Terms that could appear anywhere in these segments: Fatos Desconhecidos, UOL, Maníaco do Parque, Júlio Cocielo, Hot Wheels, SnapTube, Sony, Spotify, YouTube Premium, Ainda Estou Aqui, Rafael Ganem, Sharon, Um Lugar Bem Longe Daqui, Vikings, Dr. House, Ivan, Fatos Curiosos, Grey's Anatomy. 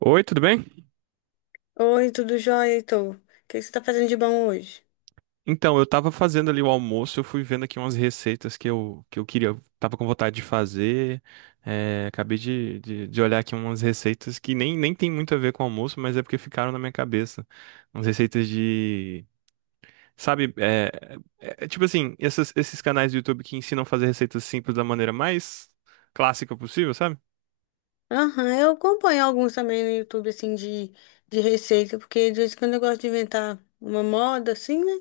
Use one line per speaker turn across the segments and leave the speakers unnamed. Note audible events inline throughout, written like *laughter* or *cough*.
Oi, tudo bem?
Oi, tudo jóia, Heitor? O que que você tá fazendo de bom hoje?
Então, eu tava fazendo ali o almoço, eu fui vendo aqui umas receitas que eu queria, eu tava com vontade de fazer. É, acabei de olhar aqui umas receitas que nem tem muito a ver com almoço, mas é porque ficaram na minha cabeça. Umas receitas de. Sabe, é, é tipo assim, esses canais do YouTube que ensinam a fazer receitas simples da maneira mais clássica possível, sabe?
Aham, eu acompanho alguns também no YouTube, assim, de receita, porque de vez em quando eu gosto de inventar uma moda, assim, né?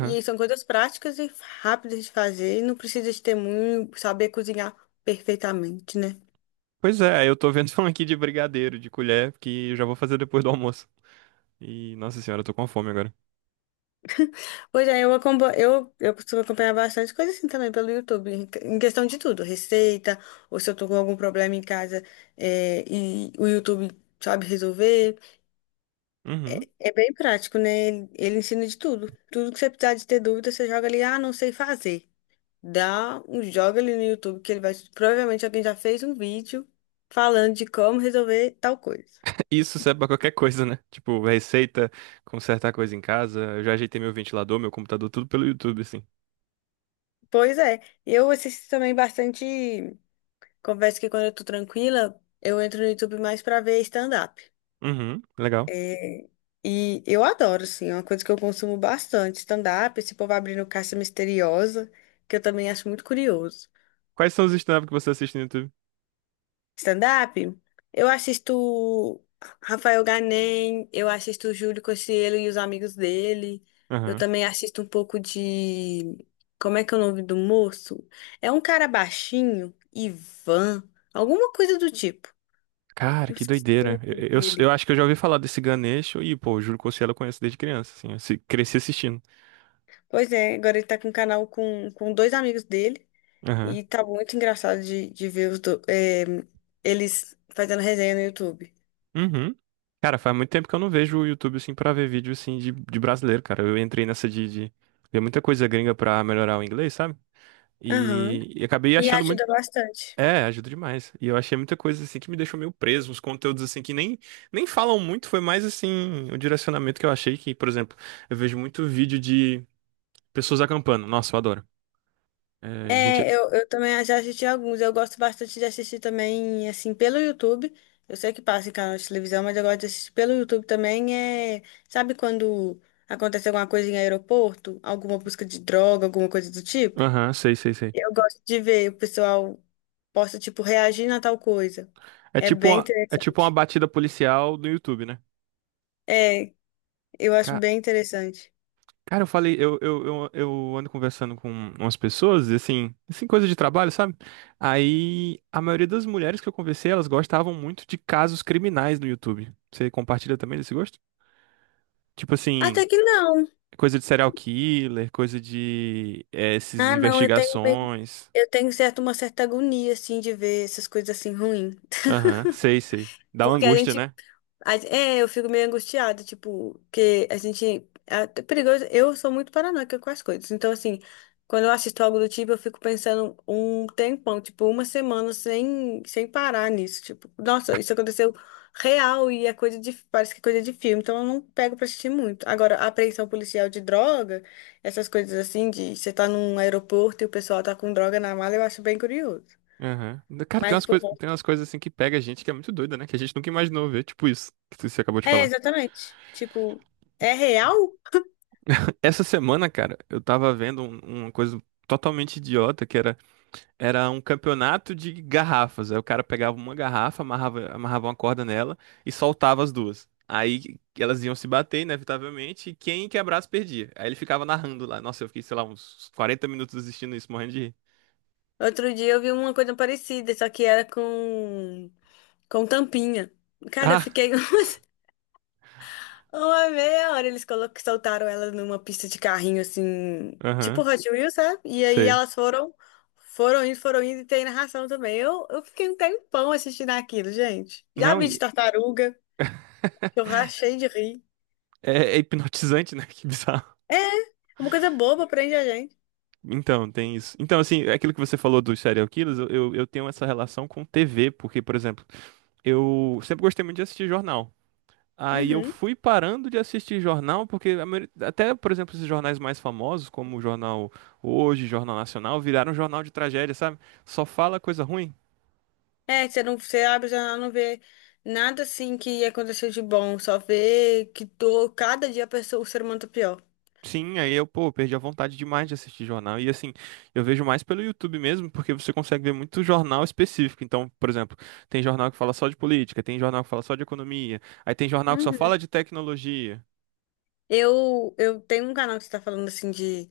E aí são coisas práticas e rápidas de fazer, e não precisa de ter muito, saber cozinhar perfeitamente, né?
Pois é, eu tô vendo *laughs* um aqui de brigadeiro, de colher, que eu já vou fazer depois do almoço. E, nossa senhora, eu tô com fome agora.
Pois é, eu costumo acompanhar bastante coisa assim também pelo YouTube, em questão de tudo, receita, ou se eu tô com algum problema em casa, é, e o YouTube sabe resolver.
Uhum.
É bem prático, né? Ele ensina de tudo. Tudo que você precisar de ter dúvida, você joga ali, ah, não sei fazer. Dá um joga ali no YouTube que ele vai. Provavelmente alguém já fez um vídeo falando de como resolver tal coisa.
Isso serve pra qualquer coisa, né? Tipo, receita, consertar coisa em casa. Eu já ajeitei meu ventilador, meu computador, tudo pelo YouTube, assim.
Pois é, eu assisto também bastante. Confesso que quando eu tô tranquila, eu entro no YouTube mais pra ver stand-up.
Uhum, legal.
É, e eu adoro, assim, é uma coisa que eu consumo bastante, stand-up, esse povo abrindo caça misteriosa, que eu também acho muito curioso.
Quais são os stand-up que você assiste no YouTube?
Stand-up? Eu assisto Rafael Ganem, eu assisto Júlio Cocielo e os amigos dele. Eu
Aham.
também assisto um pouco de. Como é que é o nome do moço? É um cara baixinho, Ivan, alguma coisa do tipo.
Cara,
Eu
que
esqueci o
doideira.
nome
Eu, eu,
dele.
eu acho que eu já ouvi falar desse Ganesh. E, pô, o Júlio Cocielo eu conheço desde criança, assim. Eu se- cresci assistindo.
Pois é, agora ele tá com um canal com, dois amigos dele.
Aham.
E tá muito engraçado de ver eles fazendo resenha no YouTube.
Uhum. Cara, faz muito tempo que eu não vejo o YouTube, assim, pra ver vídeo, assim, de brasileiro, cara. Eu entrei nessa de ver muita coisa gringa pra melhorar o inglês, sabe?
Aham.
E acabei
E
achando
ajuda
muito
bastante.
É, ajuda demais. E eu achei muita coisa assim que me deixou meio preso, uns conteúdos assim que nem falam muito, foi mais assim o direcionamento que eu achei que, por exemplo, eu vejo muito vídeo de pessoas acampando. Nossa, eu adoro. É, gente,
É, eu também já assisti alguns. Eu gosto bastante de assistir também, assim, pelo YouTube. Eu sei que passa em canal de televisão, mas eu gosto de assistir pelo YouTube também. É, sabe quando acontece alguma coisa em aeroporto? Alguma busca de droga, alguma coisa do tipo?
aham, sei, sei, sei.
Eu gosto de ver o pessoal posta, tipo, reagindo a tal coisa.
É
É
tipo
bem
uma, é tipo uma
interessante.
batida policial do YouTube, né?
É, eu acho
Ca-
bem interessante.
Cara, eu falei, eu ando conversando com umas pessoas, e assim, coisa de trabalho, sabe? Aí a maioria das mulheres que eu conversei, elas gostavam muito de casos criminais no YouTube. Você compartilha também desse gosto? Tipo assim,
Até que não.
coisa de serial killer, coisa de essas
Ah, não, eu tenho, meio-
investigações.
eu tenho certo, uma certa agonia, assim, de ver essas coisas assim ruins.
Aham, sei, sei. Dá uma
Porque a
angústia,
gente.
né?
É, eu fico meio angustiada, tipo, que a gente. É até perigoso. Eu sou muito paranoica com as coisas. Então, assim, quando eu assisto algo do tipo, eu fico pensando um tempão, tipo, uma semana sem, parar nisso. Tipo, nossa, isso aconteceu real e é coisa de. Parece que é coisa de filme. Então, eu não pego pra assistir muito. Agora, a apreensão policial de droga, essas coisas assim, de você tá num aeroporto e o pessoal tá com droga na mala, eu acho bem curioso.
Aham. Cara, tem
Mas,
umas
por.
coisas, tem umas coisas assim que pega a gente que é muito doida, né? Que a gente nunca imaginou ver, tipo isso que você acabou de
É,
falar.
exatamente. Tipo, é real?
Essa semana, cara, eu tava vendo uma coisa totalmente idiota que era. Era um campeonato de garrafas. Aí o cara pegava uma garrafa, amarrava uma corda nela e soltava as duas. Aí elas iam se bater, inevitavelmente, e quem quebrasse perdia. Aí ele ficava narrando lá. Nossa, eu fiquei, sei lá, uns 40 minutos assistindo isso, morrendo de rir.
Outro dia eu vi uma coisa parecida, só que era com tampinha.
*laughs*
Cara, eu
Ah!
fiquei *laughs* uma meia hora. Eles soltaram ela numa pista de carrinho, assim, tipo
Aham,
Hot Wheels, sabe? E aí
sei.
elas foram indo, e tem narração também. Eu fiquei um tempão assistindo aquilo, gente. Já
Não,
vi de
e
tartaruga, que eu rachei de rir.
é hipnotizante, né? *laughs* Que bizarro.
É, uma coisa boba, prende a gente.
Então, tem isso. Então, assim, aquilo que você falou dos serial killers, eu tenho essa relação com TV, porque, por exemplo, eu sempre gostei muito de assistir jornal. Aí eu
Uhum.
fui parando de assistir jornal, porque a até, por exemplo, esses jornais mais famosos, como o Jornal Hoje, Jornal Nacional, viraram jornal de tragédia, sabe? Só fala coisa ruim.
É, você não, você abre a janela não vê nada assim que aconteceu de bom, só vê que tô, cada dia a pessoa, o ser humano tá pior.
Sim, aí eu, pô, perdi a vontade demais de assistir jornal. E assim, eu vejo mais pelo YouTube mesmo, porque você consegue ver muito jornal específico. Então, por exemplo, tem jornal que fala só de política, tem jornal que fala só de economia, aí tem jornal que só fala de tecnologia.
Eu tenho um canal que você tá falando assim de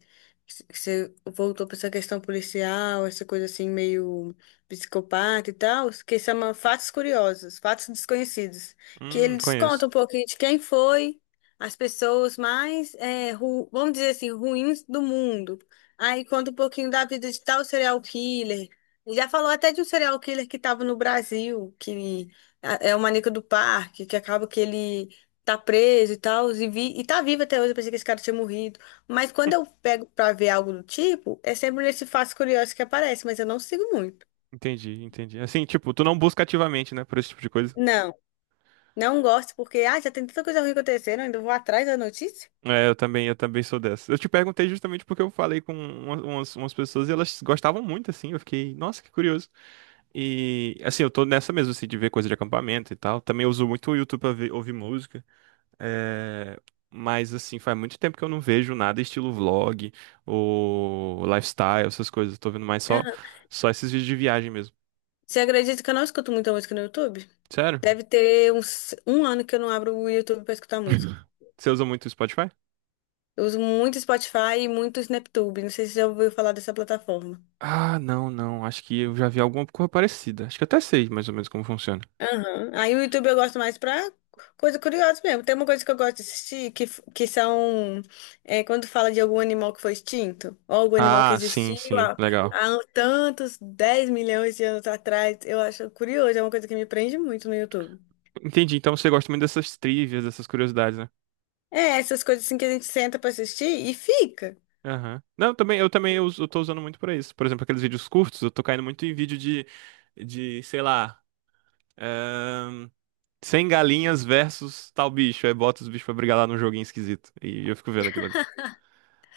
que você voltou pra essa questão policial, essa coisa assim meio psicopata e tal, que chama Fatos Curiosos, Fatos Desconhecidos, que ele
Conheço.
desconta um pouquinho de quem foi as pessoas mais, vamos dizer assim, ruins do mundo. Aí conta um pouquinho da vida de tal serial killer. Já falou até de um serial killer que estava no Brasil, que ah, é o Maníaco do Parque, que acaba que ele tá preso e tal, e tá vivo até hoje, eu pensei que esse cara tinha morrido. Mas quando eu pego pra ver algo do tipo, é sempre nesse fato curioso que aparece, mas eu não sigo muito.
Entendi, entendi. Assim, tipo, tu não busca ativamente, né, por esse tipo de coisa.
Não, não gosto, porque, ah, já tem tanta coisa ruim acontecendo, ainda vou atrás da notícia?
É, eu também sou dessa. Eu te perguntei justamente porque eu falei com umas pessoas e elas gostavam muito, assim. Eu fiquei, nossa, que curioso. E, assim, eu tô nessa mesmo, assim, de ver coisa de acampamento e tal. Também uso muito o YouTube pra ouvir música. É, mas, assim, faz muito tempo que eu não vejo nada estilo vlog ou lifestyle, essas coisas. Eu tô vendo mais só,
Aham.
só esses vídeos de viagem mesmo.
Você acredita que eu não escuto muita música no YouTube?
Sério?
Deve ter uns um ano que eu não abro o YouTube pra escutar música.
*laughs* Você usa muito o Spotify?
Eu uso muito Spotify e muito SnapTube, não sei se você já ouviu falar dessa plataforma.
Ah, não, não. Acho que eu já vi alguma coisa parecida. Acho que eu até sei mais ou menos como funciona.
Aham. Aí o YouTube eu gosto mais pra coisa curiosa mesmo. Tem uma coisa que eu gosto de assistir que, f- que são é, quando fala de algum animal que foi extinto, ou algum animal que
Ah, sim,
existiu
sim,
há,
legal.
há um tantos 10 milhões de anos atrás. Eu acho curioso, é uma coisa que me prende muito no YouTube.
Entendi. Então você gosta muito dessas trivias, dessas curiosidades, né?
É, essas coisas assim que a gente senta pra assistir e fica.
Aham. Não, também, eu também eu tô usando muito pra isso. Por exemplo, aqueles vídeos curtos, eu tô caindo muito em vídeo de, sei lá, ahn, 100 galinhas versus tal bicho. Aí bota os bichos pra brigar lá num joguinho esquisito. E eu fico vendo aquilo ali.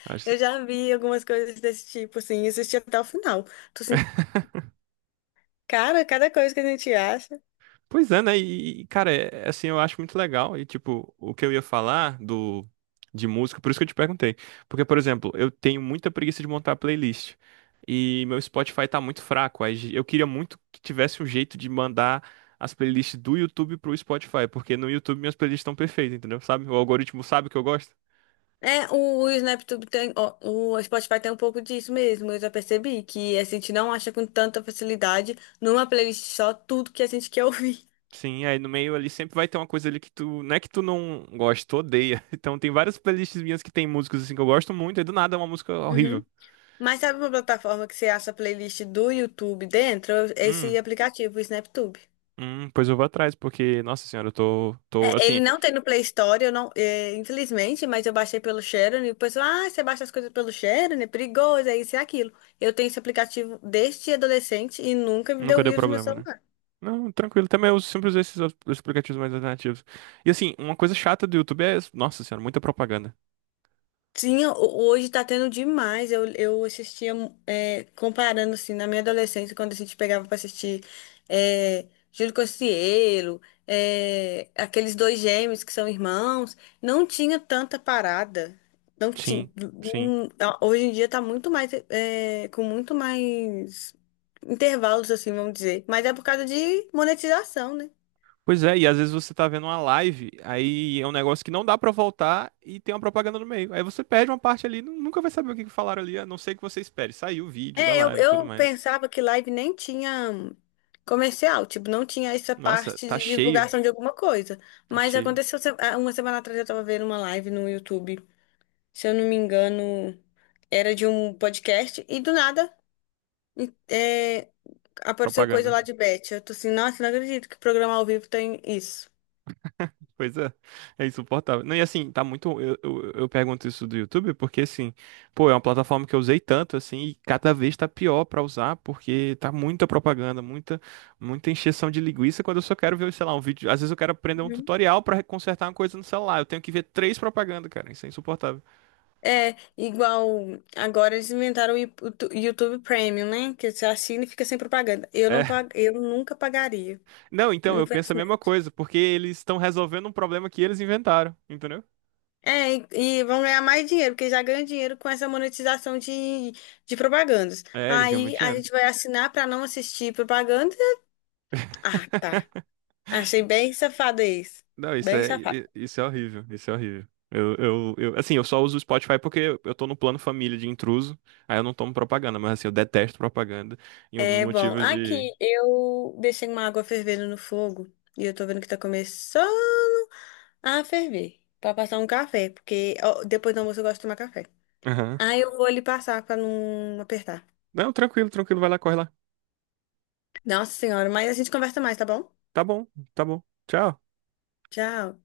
Acho.
Eu já vi algumas coisas desse tipo, assim, e assisti até o final. Tô assim, cara, cada coisa que a gente acha.
Pois é, né? E, cara, é, assim, eu acho muito legal. E, tipo, o que eu ia falar do de música, por isso que eu te perguntei. Porque, por exemplo, eu tenho muita preguiça de montar playlist. E meu Spotify tá muito fraco. Aí eu queria muito que tivesse um jeito de mandar as playlists do YouTube pro Spotify. Porque no YouTube minhas playlists estão perfeitas, entendeu? Sabe? O algoritmo sabe que eu gosto.
É, o SnapTube tem, ó, o Spotify tem um pouco disso mesmo, eu já percebi, que a gente não acha com tanta facilidade numa playlist só tudo que a gente quer ouvir.
Sim, aí no meio ali sempre vai ter uma coisa ali que tu. Não é que tu não gosta, tu odeia. *laughs* Então tem várias playlists minhas que tem músicas assim que eu gosto muito, e do nada é uma música
Uhum.
horrível.
Mas sabe uma plataforma que você acha a playlist do YouTube dentro? Esse
Hum.
aplicativo, o SnapTube.
Pois eu vou atrás, porque, nossa senhora, eu tô,
É, ele
assim,
não tem no Play Store, eu não, é, infelizmente, mas eu baixei pelo Sharon e o pessoal, ah, você baixa as coisas pelo Sharon, é perigoso, é isso e aquilo. Eu tenho esse aplicativo desde adolescente e nunca me
nunca
deu
deu
vírus no meu
problema, né?
celular.
Não, tranquilo, também eu sempre usei esses os aplicativos mais alternativos. E assim, uma coisa chata do YouTube é, nossa senhora, muita propaganda.
Tinha, hoje tá tendo demais. Eu assistia, é, comparando assim, na minha adolescência, quando a gente pegava pra assistir é, Júlio Cocielo, aqueles dois gêmeos que são irmãos, não tinha tanta parada. Não tinha.
Sim, sim.
Hoje em dia tá muito mais, com muito mais intervalos, assim, vamos dizer. Mas é por causa de monetização, né?
Pois é, e às vezes você tá vendo uma live, aí é um negócio que não dá pra voltar e tem uma propaganda no meio. Aí você perde uma parte ali, nunca vai saber o que que falaram ali, a não ser que você espere. Saiu o vídeo da
É, eu,
live e tudo
eu
mais.
pensava que live nem tinha comercial, tipo, não tinha essa
Nossa,
parte
tá
de
cheio,
divulgação de alguma coisa.
tá
Mas
cheio.
aconteceu, uma semana atrás eu tava vendo uma live no YouTube, se eu não me engano, era de um podcast, e do nada e- é, apareceu coisa
Propaganda.
lá de Beth. Eu tô assim, nossa, não acredito que programa ao vivo tem isso.
Coisa é insuportável. Não, e assim, tá muito. Eu pergunto isso do YouTube porque, assim, pô, é uma plataforma que eu usei tanto, assim, e cada vez tá pior pra usar porque tá muita propaganda, muita encheção de linguiça. Quando eu só quero ver, sei lá, um vídeo. Às vezes eu quero aprender um
Uhum.
tutorial pra consertar uma coisa no celular. Eu tenho que ver três propagandas, cara. Isso é insuportável.
É, igual agora eles inventaram o YouTube Premium, né? Que você assina e fica sem propaganda. Eu
É.
não pag...
*laughs*
eu nunca pagaria.
Não, então, eu penso a mesma coisa porque eles estão resolvendo um problema que eles inventaram, entendeu?
É, e vão ganhar mais dinheiro, porque já ganham dinheiro com essa monetização de, propagandas.
É, eles ganham muito
Aí a
dinheiro.
gente vai assinar para não assistir propaganda. Ah, tá. Achei bem safado isso.
Não, isso
Bem
é,
safado.
isso é horrível, isso é horrível. Eu, assim, eu só uso o Spotify porque eu tô no plano família de intruso, aí eu não tomo propaganda, mas assim, eu detesto propaganda. E um dos
É bom.
motivos de.
Aqui eu deixei uma água fervendo no fogo e eu tô vendo que tá começando a ferver pra passar um café, porque ó, depois do almoço eu gosto de tomar café.
Aham.
Aí eu vou ali passar pra não apertar.
Não, tranquilo, tranquilo, vai lá, corre lá.
Nossa senhora, mas a gente conversa mais, tá bom?
Tá bom, tá bom. Tchau.
Tchau.